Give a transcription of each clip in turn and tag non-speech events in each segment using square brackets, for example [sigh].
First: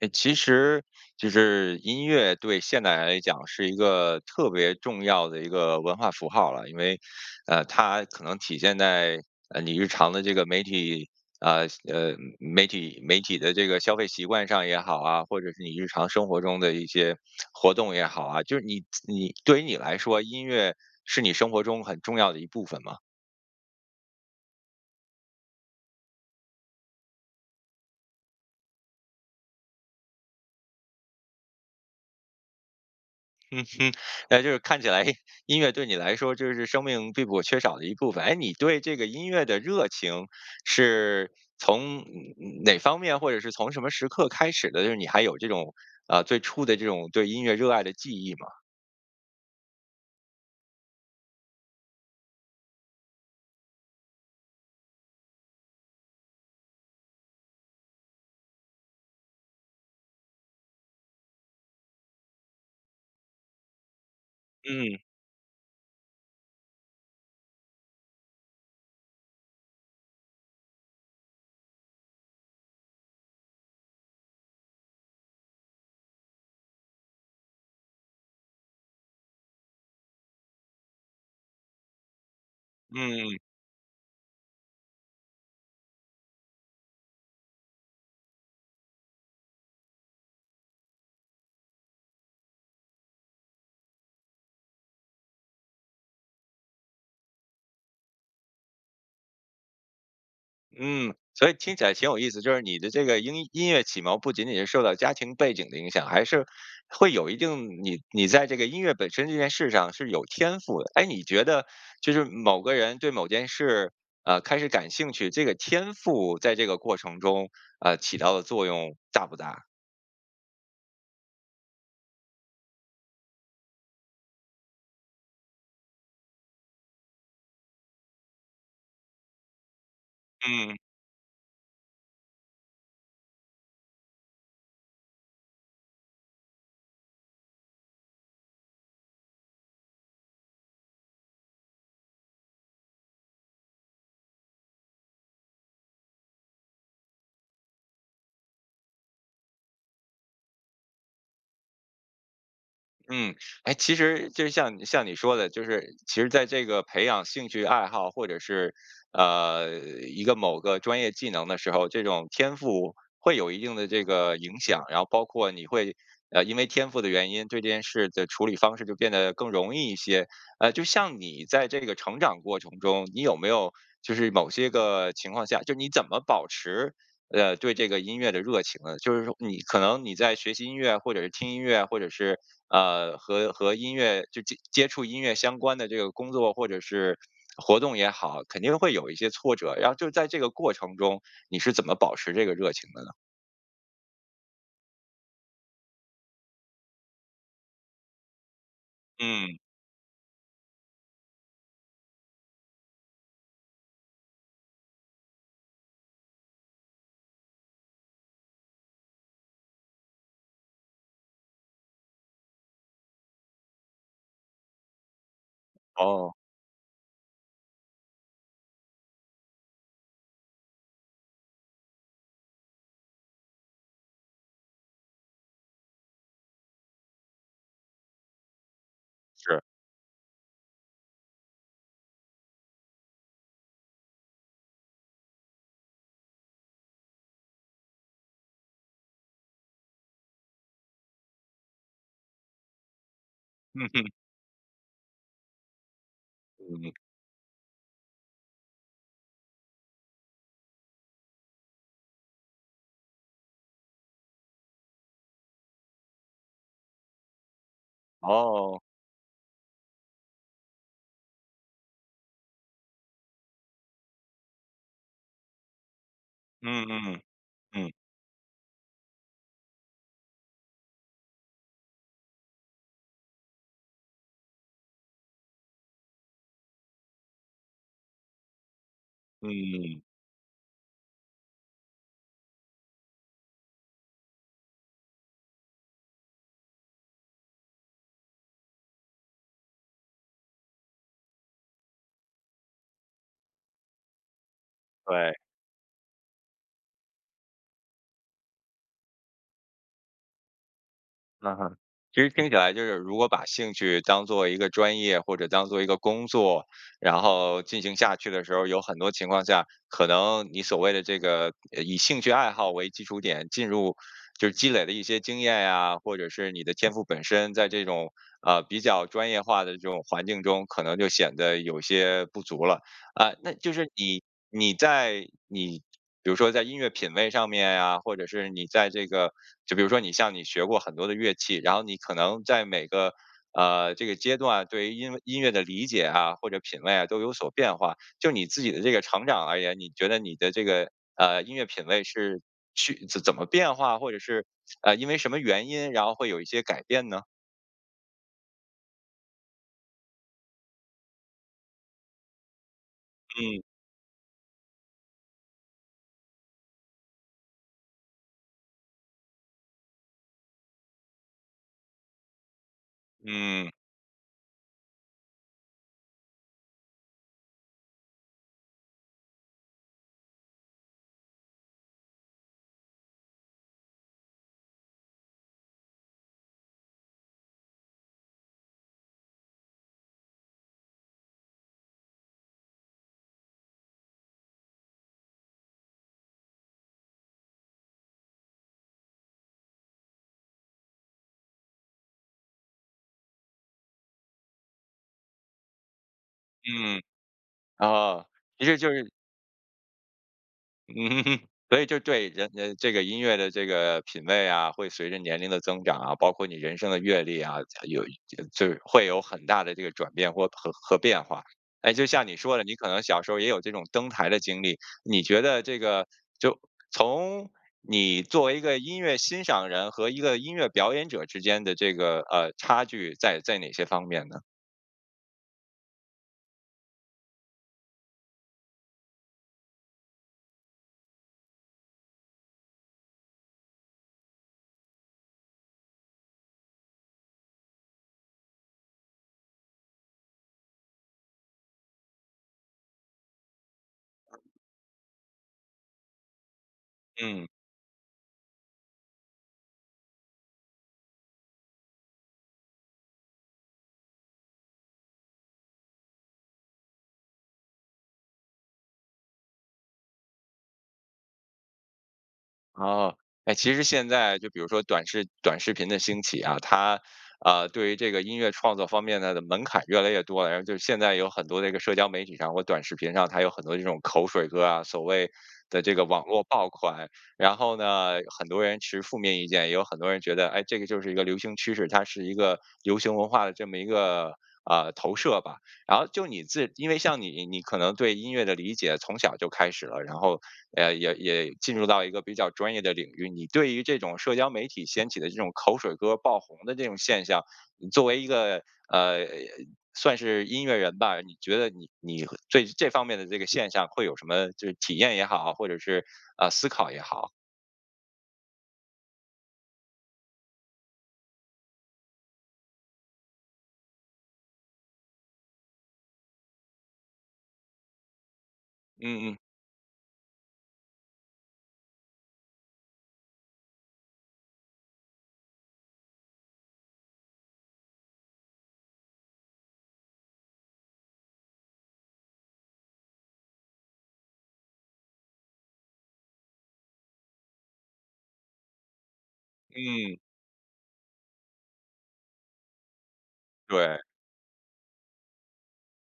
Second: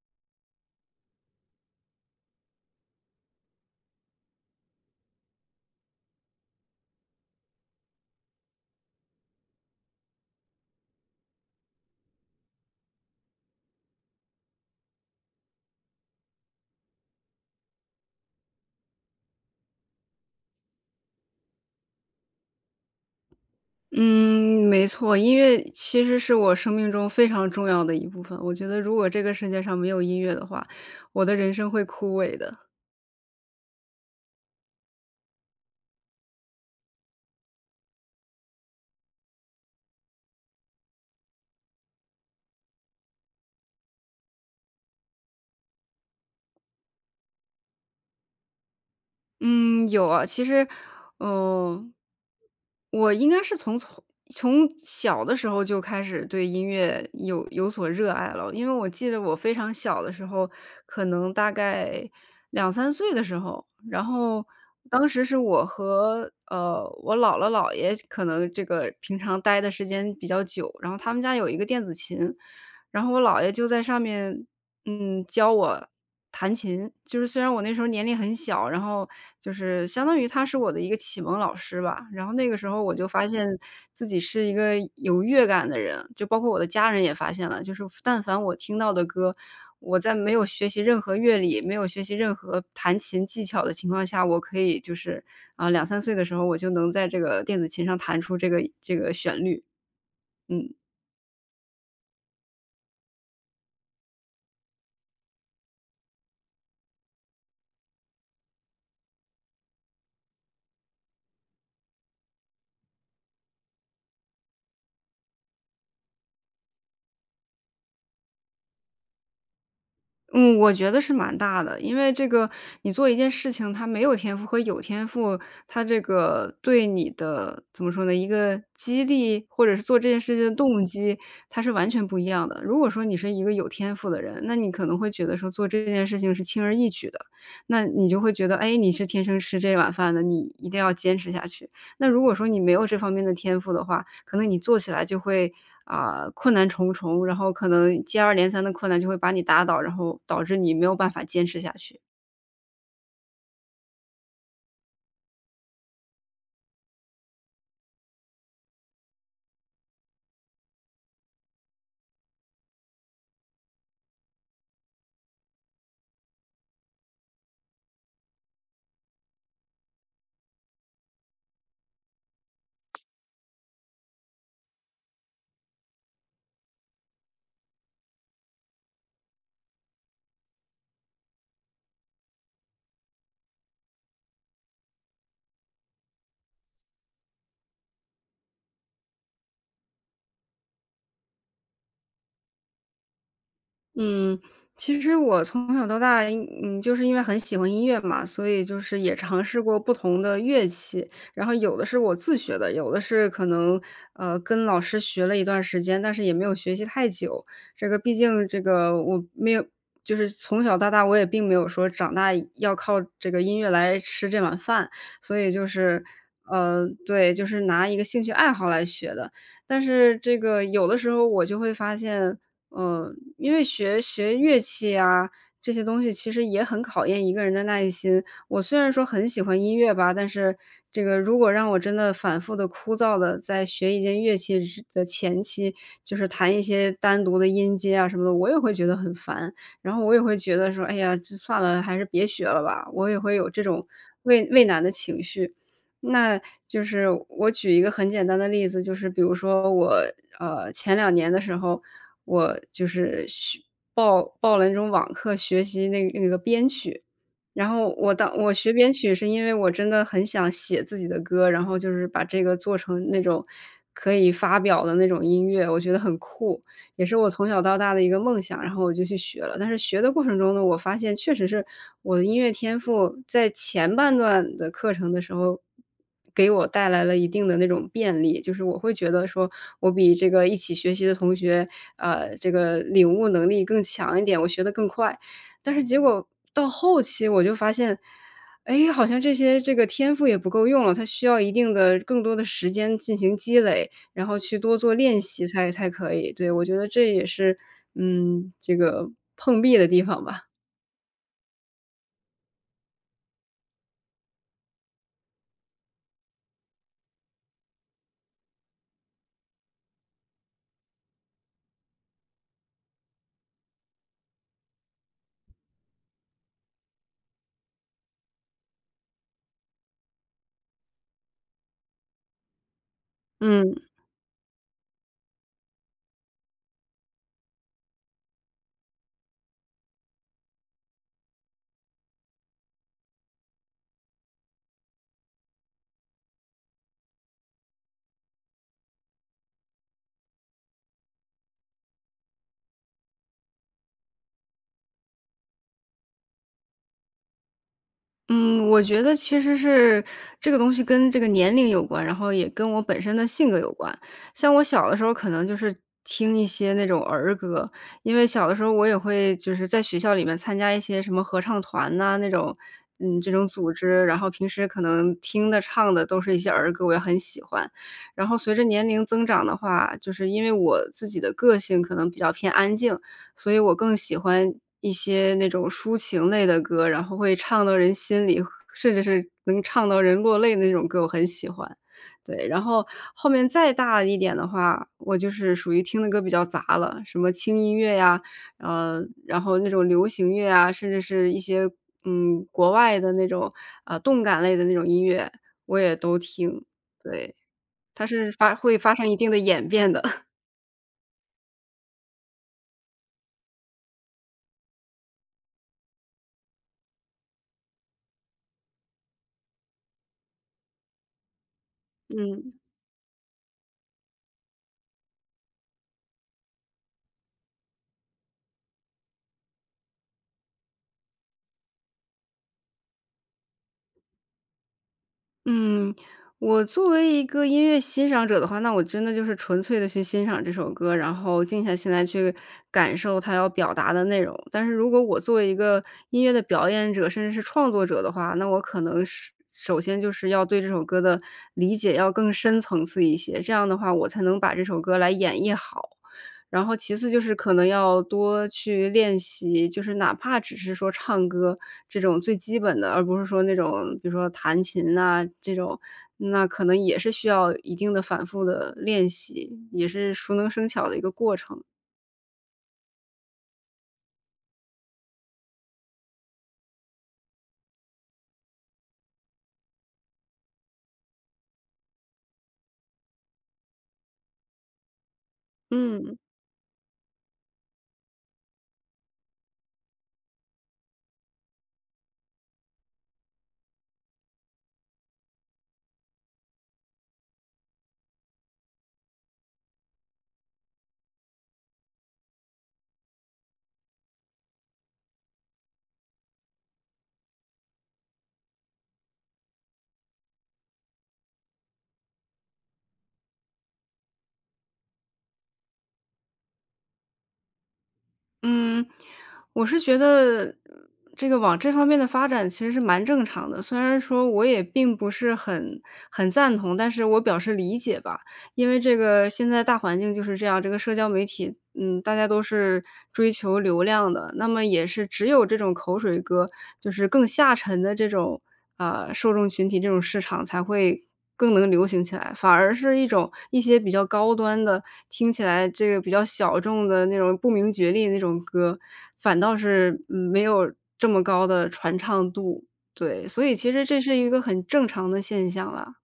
呃，其实就是音乐对现代人来讲是一个特别重要的一个文化符号了，因为呃，它可能体现在呃你日常的这个媒体呃，呃，媒体媒体的这个消费习惯上也好啊，或者是你日常生活中的一些 [tsk] 活动也好啊，就是你你对于你来说，音乐是你生活中很重要的一部分吗？嗯，没错，音乐其实是我生命中非常重要的一部分。我觉得如果这个世界上没有音乐的话，我的人生会枯萎的。嗯哼，那就是看起来，诶，音乐对你来说就是生命并不可缺少的一部分，诶，你对这个音乐的热情是从哪方面或者是从什么时刻开始的？就是你还有这种，啊，最初的这种对音乐热爱的记忆吗？嗯，有啊，其实，嗯。我应该是从从从小的时候就开始对音乐有有所热爱了，因为我记得我非常小的时候，可能大概2-3岁的时候，然后嗯。当时是我和呃，我姥姥姥爷可能这个平常待的时间比较久，然后他们家有一个电子琴，然后我姥爷就在上面，嗯，教我弹琴。就是虽然我那时候年龄很小，然后就是相当于他是我的一个启蒙老师吧，然后那个时候我就发嗯。现自己是一个有乐感的人，就包括我的家人也发现了，就是但凡我听到的歌，我在没有学习任何乐理，没有学习任何弹琴技巧的情况下，我可以就是呃，2-3岁的时候，我就能在这个电子琴上弹出这个这个旋律。嗯。嗯，所以听起来挺有意思，就是你的这个音音乐启蒙不仅仅是受到家庭背景的影响，还是会有一定，你你在这个音乐本身这件事上是有天赋的。诶，你觉得就是某个人对某件事，啊，开始感兴趣，这个天赋在这个过程中，呃，起到的作用大不大？嗯，我觉得是蛮大的。因为这个，你做一件事情，它没有天赋和有天赋，它这个对你的怎么说呢，一个激励？或者是做这件事情的嗯。动机，它是完全不一样的。如果说你是一个有天赋的人，那你可能会觉得说做这件事情是轻而易举的，那你就会觉得，诶，你是天生吃这碗饭的，你一定要坚持下去。那如果说你没有这方面的天赋的话，可能你做起来就会，啊，困难重重，然后可能接二连三的困难就会把你打倒，然后导致你没有办法坚持下去。嗯，诶，其实就像你像你说的，就是其实在这个培养兴趣爱好或者是，呃，一个某个专业技能的时候，这种天赋会有一定的这个影响，然后包括你会，呃，因为天赋的原因，对这件事的处理方式就变得更容易一些。呃，就像你在这个成长过程中，你有没有就是某些个情况下，就你怎么保持，呃，对这个音乐的热情呢？就是说你可能你在学习音乐或者是听音乐，或者是，呃，和和音乐就接触音乐相关的这个工作或者是活动也好，肯定会有一些挫折，然后就在这个过程中你是怎么保持这个热情的呢？嗯，其实我从小到大，嗯，就是因为很喜欢音乐嘛，所以就是也尝嗯。试过不同的乐器。然后有的是我自学的，有的是可能，呃，跟老师学了一段时间，但是也没有学习太久，这个毕竟这个我没有就是从小到大，我也并没有说长大要靠这个音乐来吃这碗饭。所以就是，哦。呃对，就是拿一个兴趣爱好来学的。但是这个有的时候我就会发现，嗯，因为学学乐器呀，这些东西其实也很考验一个人的耐心。我虽然说很喜欢是。音乐吧，但是这个如果让我真的反复地、枯燥地在学一件乐器时的前期，就是弹一些单独的音阶啊什么的，我也会觉得很烦，然后我也会觉得说，哎呀，就算了，还是别学了吧，我也会有这种嗯哼。畏畏难的情绪。那就嗯。是我举一个很简单的例子，就是比如说我，呃，前2年的时候，我就是学报报了那种网课，学习那个那个编曲，然后我到我学哦。编曲是因为我真的很想写自己的歌，然后就是把这个做成那种可以发表的那种音乐，我觉得很酷，嗯也是嗯，我从小到嗯。大的一个梦想，然后我就去学了。但是学的过程中呢，我发现确实是我的音乐天赋，在前半段的课程的时候，给我带来了一定的那种便利，就是我会觉得说我嗯。比这个一起学习的同学，啊，这个领悟能力更强一点，我学得更快。但是结果到后期我就发现，诶，好像这些这个天赋也不够用了，它需要一定的更多的时间进行积累，然后去多做练对。习才才可以，对，我觉得这也是，嗯，这个碰壁的地方吧。嗯哼，其实听起来就是如果把兴趣当做一个专业，或者当做一个工作，然后进行下去的时候，有很多情况下，可能你所谓的这个，呃，以兴趣爱好为基础点进入，就积累的一些经验啊，或者是你的天赋本身，在这种，呃，比较专业化的这种环境中，可能就显得有些不足了。啊，那就嗯。是你你在你比如说在音乐品味上面呀，或者是你在这个就比如说你像你学过很多的乐器，然后你可能在每个，呃，这个阶段对音音乐的理解啊，或者品味啊都有所变化，就你自己的这个成长而言，你觉得你的这个，呃，音乐品味是去怎怎么变化？或者是 [smacks lips] 呃，因为什么原因，然后会有一些改变呢？嗯，我觉得其实是这个东西跟这个年龄有关，然后也跟我本身的性格嗯。有关。像我小的时候可能就是听一些那种儿歌，因为小的时候我也会就是在学校里面参加一些什么合唱团呐，那种嗯，这种组嗯。织，然后平时可能听的唱的都是一些儿歌，我也很喜欢。然后随着年龄增长的话，就是因为我自己的个性可能比较偏安静，所以我更喜欢一些那种抒情类的歌，然后会唱到人心里，甚至是能唱到人落泪的那种歌我很喜欢。对，然后，后面再大一点的话，我就是属于听的歌比较杂了，什么轻音乐呀，呃，然后那种流行乐啊，甚至是一些，嗯，国外的那种，呃，动感类的那种音乐，我也都听。嗯，对，它啊，是发其会实就发生是一定的演变的。[chuckles] 嗯，[chuckles] 所以就对人呃这个音乐的这个品味啊，会随着年龄的增长啊，包括你人生的阅历啊，呃有就就会有很大的这个转变或和和变化。诶，就像你嗯。说的，你可能小时候也有这种登台的经历，你觉得这个就从你作为一个音乐欣赏人和一个音乐表演者之间的这个，呃，差距在在哪些方面呢？嗯，我作为一个音乐欣赏者的话，那我真的就是纯粹地去欣赏这首歌，然后静下心来去感受它要表达的内容。但是如果我作为一个音乐的表演者，甚至是创作者的话，那我可能是首先就是要对这首歌的理解要更深层次一些，这样的话，我才能把这首歌来演绎好。然后其次就是嗯。可能要多去练习，就是哪怕只是说唱歌这种最基本的，而不是说那种比如说弹琴啊这种，那可能也是需要一定的反复地练习，也是熟能生巧的一个过程。哦，哎，其实现在就比如说短视短视频的兴起啊，它，呃，对于这个音乐创作方面它的门槛越来越多了，然后就现在有很多这个社交媒体上或短视频上，它有很多这种口水歌啊，所谓的这个嗯。网络爆款。然后呢，很多人持负面意见，也有很多人觉得哎，这个就是一个流行趋势，它是一个流行文化的这么一个呃，投射吧。然后就你自因为像你你可能对音乐的理解从小儿就开始了，然后呃也也进入到一个比较专业的领域。你对于这种社交媒体掀起的这种口水歌爆红的这种现象，你作为一个呃，算是音乐人吧，你觉得你你和这这方面的这个现象会有什么就是体验也好？或者是，啊，思考也好？嗯，我是觉得这个往这方面的发展其实是蛮正常的，虽然说我也并不是很很赞同，但是我表示理解吧。因为这个嗯，嗯。现在大环境就是这样，这个社交媒体，嗯，大家都是追求流量的，那么也是只有这种口水歌就是更下沉的这种，呃，受众群体、这种市场才会更能流行起来。反而是一种一些比较高端的，听起来这个比较小众的那种不明觉厉那种歌，反倒是，嗯。嗯，没有这么高的传唱度。对，所以其实这对。是一个很正常的现象了。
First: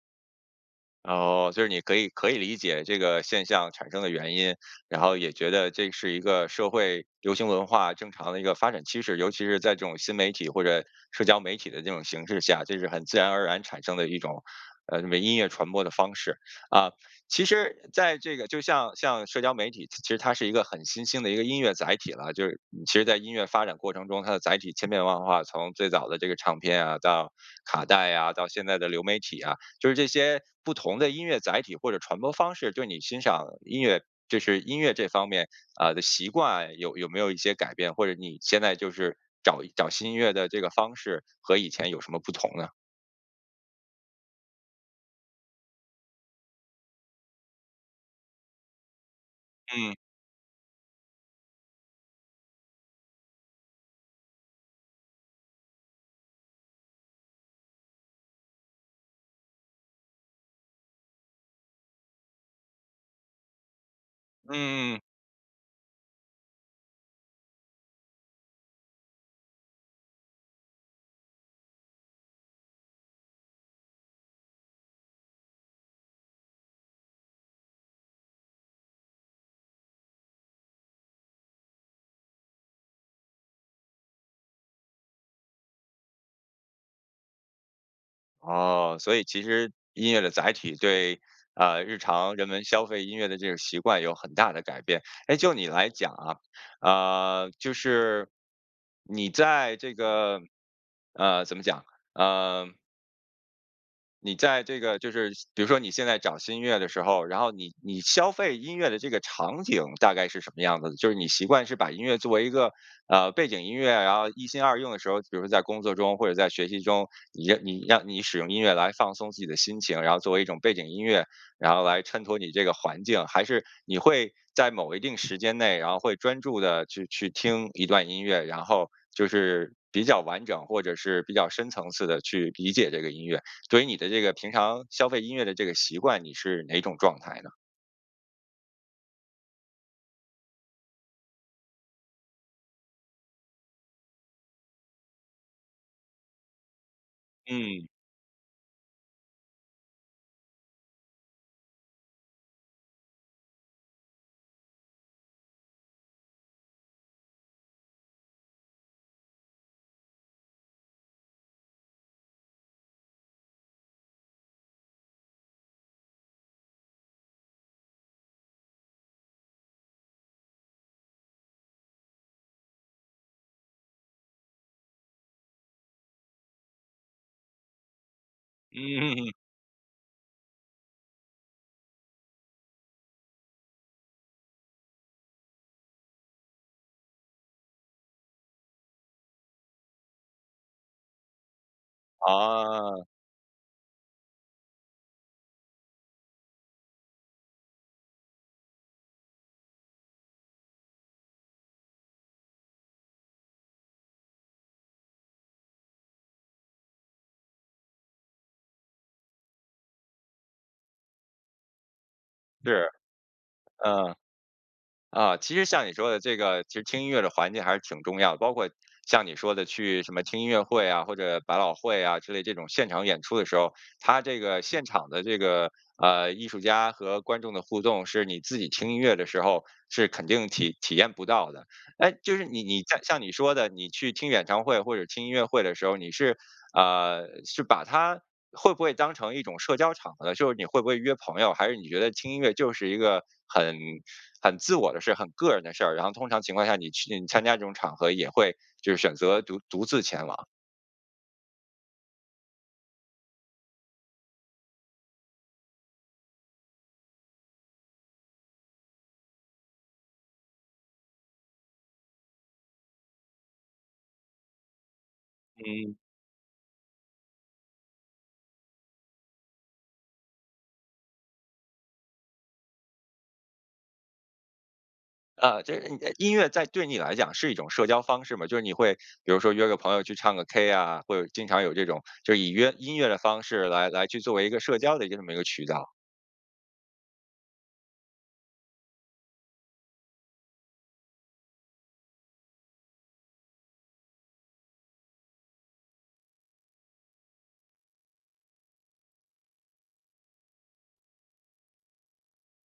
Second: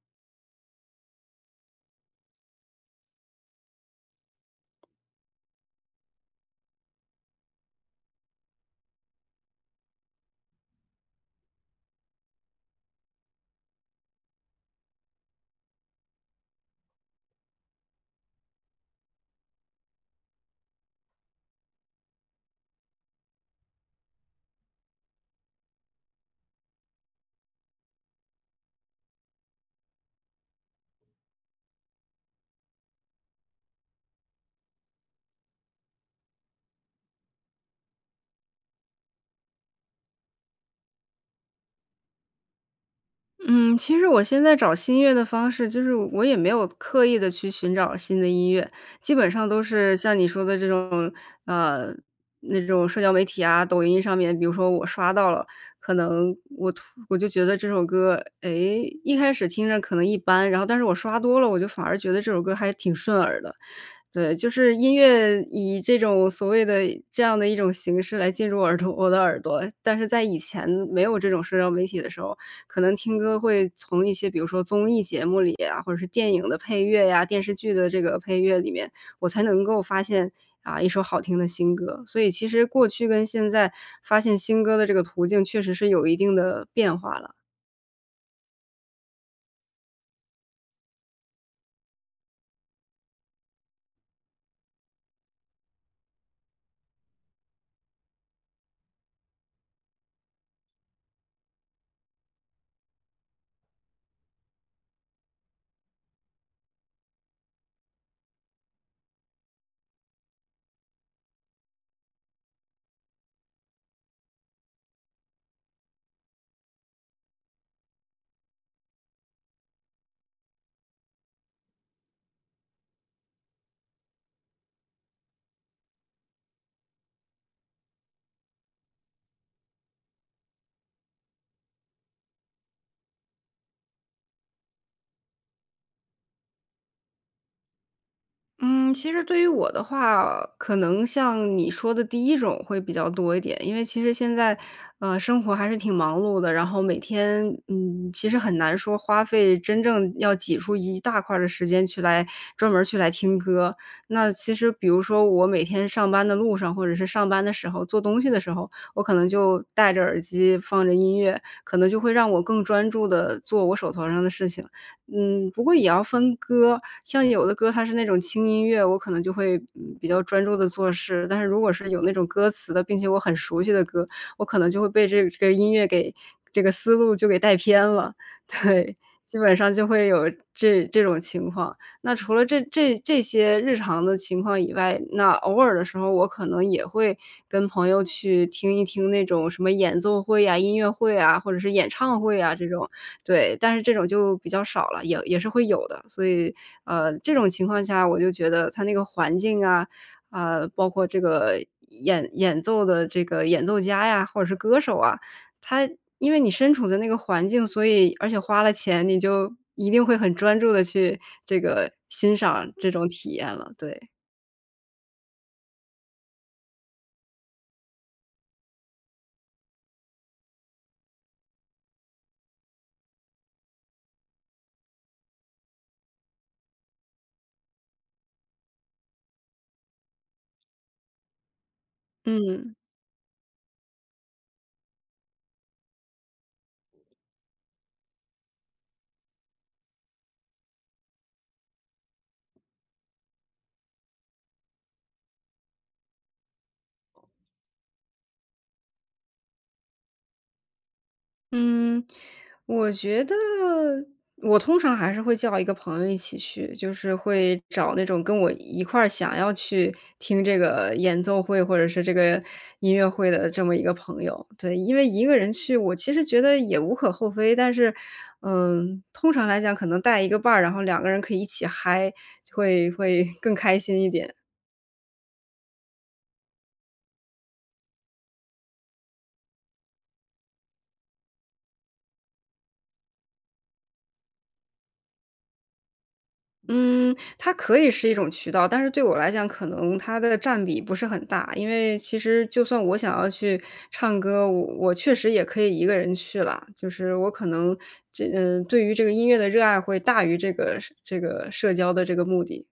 哦，就是你可以可以理解这个现象产生的原因，然后也觉得这是一个社会流行文化，正常的一个发展趋势。尤其是在这种新媒体或者社交媒体的这种形势下，这是很自然而然产生的一种，呃，音乐传播的方式。啊，其实在这个就像像社交媒体，其实它是一个很新兴的一个音乐载体了，就是其实在音乐发展过程中，它的载体千变万化。从最早的这个唱片啊，到卡带呀，到现在的流媒体啊，就是这些不同的音乐载体或者传播方式，对你欣赏音乐就是音乐这方面，呃，的习惯有有没有一些改变？或者你现在就是找找新音乐的这个方式，和以前有什么不同呢？嗯，其实我现在找新音乐的方式，就是我也没有刻意地去寻找新的音乐。基本上都嗯。是，像你说的这种，呃，那种社交媒体啊，抖音上面，比如说我刷到了，可能我突我就觉得这首歌，哎，一开始听着可能一般，然后但是我刷多了，我就反而觉得这首歌还挺顺耳的。对，就嗯是音嗯嗯。乐以这种所谓的这样的一种形式来进入耳朵我的耳朵。但是在以前没有这种社交媒体的时候，可能听歌会从一些比如说综艺节目里啊，或者是电影的配乐呀、电视剧的这个配乐里面，我才能够发现，啊，一首好听的新歌，所以其实过去跟现在，发现新歌的这个途径确实是有一定的变化了。哦，所以其实音乐的载体对啊，日常人们消费音乐的这个习惯有很大的改变。哎，就你来讲啊，啊，就是你在这个呃，怎么讲，呃你在这个就是像比如说你现在找新音乐的时候，然后你你消费音乐的这个场景大概是什么样子的？就是你习惯是把音乐作为一个呃，背景音乐，然后一心二用的时候，比如说在工作中或者在学习中，你让你让你使用音乐来放松自己的心情，然后作为一种背景音乐，然后来衬托你这个环境？还是你会在某一定时间内，然后会专注地去去听一段音乐，然后就是比较完整，或者是比较深层次地去理解这个音乐？所以你的这个平常消费音乐的这个习惯，你是哪种状态呢？嗯。其实对于我的话呃，可能像你说的第一种会比较多一点，因为其实现在，呃，生活还是挺忙碌的，然后每天嗯。嗯，其实很难说花费真正要挤出一大块儿的时间去来专门去来听歌。那其实比如说我每天上班的路上，或者是上班的时候，做东西的时候，我可能就戴着耳机放着音乐，可能就会让我更专注地做我手头上的事情。嗯，不过也要分歌，像有的歌它是那种轻音乐，我可能就会，嗯，比较专注地做事，但是如果是有那种歌词的，并且我很熟悉的歌，我可能就会被这个这个音乐给这个思路就给带偏了。嗯。对，[chuckles] 基本上就会有这这种情况。那除了这这这些日常的情况以外，那偶尔的时候我可能也会跟朋友去听一听那种什么演奏会呀、音乐会啊，或者是演唱会啊这种。啊。对，但是这种就比较少了，也也是会有的。所以呃，这种情况下，我就觉得它那个环境啊，啊，包括这个演演奏的这个演奏家呀，或者是歌手啊，它因为你身处在那个环境，所以而且花了钱，你就一定会很专注地去这个欣赏是，这种体验了，对。呃，啊，其实像你说的这个其实听音乐的环境还是挺重要，包括像你说的去什么听音乐会啊，或者百老汇啊之类这种现场演出的时候，它这个现场的这个呃，艺术家和观众的互动是你自己听音乐的时候是肯定体体验不到的。哎，就是你嗯。你像像你说的，你去听演唱会或者听音乐会的时候，你是，啊，是把它会不会当成一种社交场合呢？就是你会不会约朋友？还是你觉得听音乐就是一个很很自我的事，很个人的事儿，然后通常情况下你去你参加这种场合也会就是选择独独自前往？嗯，我觉得我通常还是会叫一个朋友一起去，就是会找那种跟我一块儿想要去听这个演奏会，或者是这个音乐会的这么一个朋友。对。因为一个人去，我嗯。其实觉得也无可厚非，但是嗯，通常来讲可能带一个伴儿，然后两个人可以一起嗨，会会更开心一点。啊，这嗯，啊，音乐在对你来讲是一种社交方式吗？就是你会比如说约个朋友去唱个 K 啊，或者经常有这种就以约音乐的方式来来去作为一个社交的这么一个渠道？嗯，它可以是一种渠道，但是对我来讲，可能它的占比不是很大。因为其实就算我想要去唱歌，我我确实也可以一个人去啦，就是我可能这对于这个音乐的热爱会大于这个这个社交的这个目的。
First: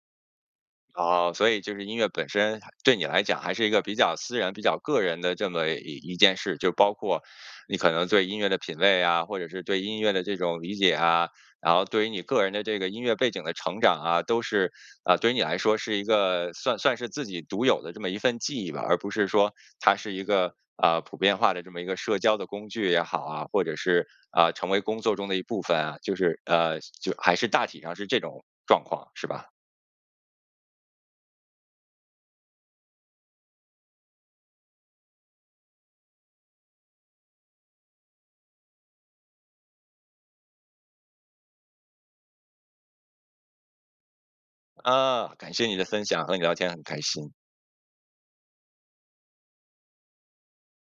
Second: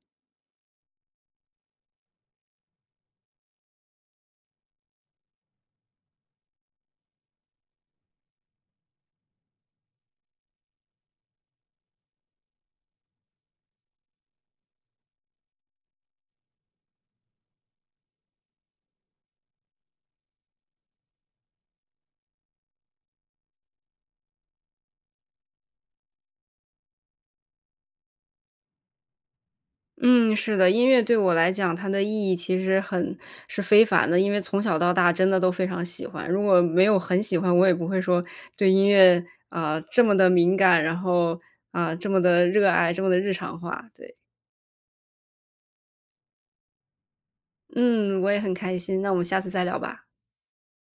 哦，所以就是音乐本身对你来讲还是一个比较私人，比较个人的这么一一件事。就包括你可能对音乐的品味啊，或者是对音乐的这种理解啊，然后对你于个人的这个音乐背景的成长啊，都是，啊，对于你来说是一个算算是自己独有的这么一份记忆吧？而不是说它是一个，啊，普遍化的这么一个社交的工具也好啊，或者是，啊，成为工作中的一部分啊，就是呃，就还是大体上是这种状况是吧？嗯，是的，音乐对我来讲，它的意义其实很是非凡的，因为从小到大真的都非常喜欢。如果没有很喜欢，我也不会说对音乐，啊，这么地敏感，然后，啊，这么地热爱，这么地日常化。对。啊，感谢你的分享，和你聊天很开心。嗯，我也很开心，那我们下次再聊吧。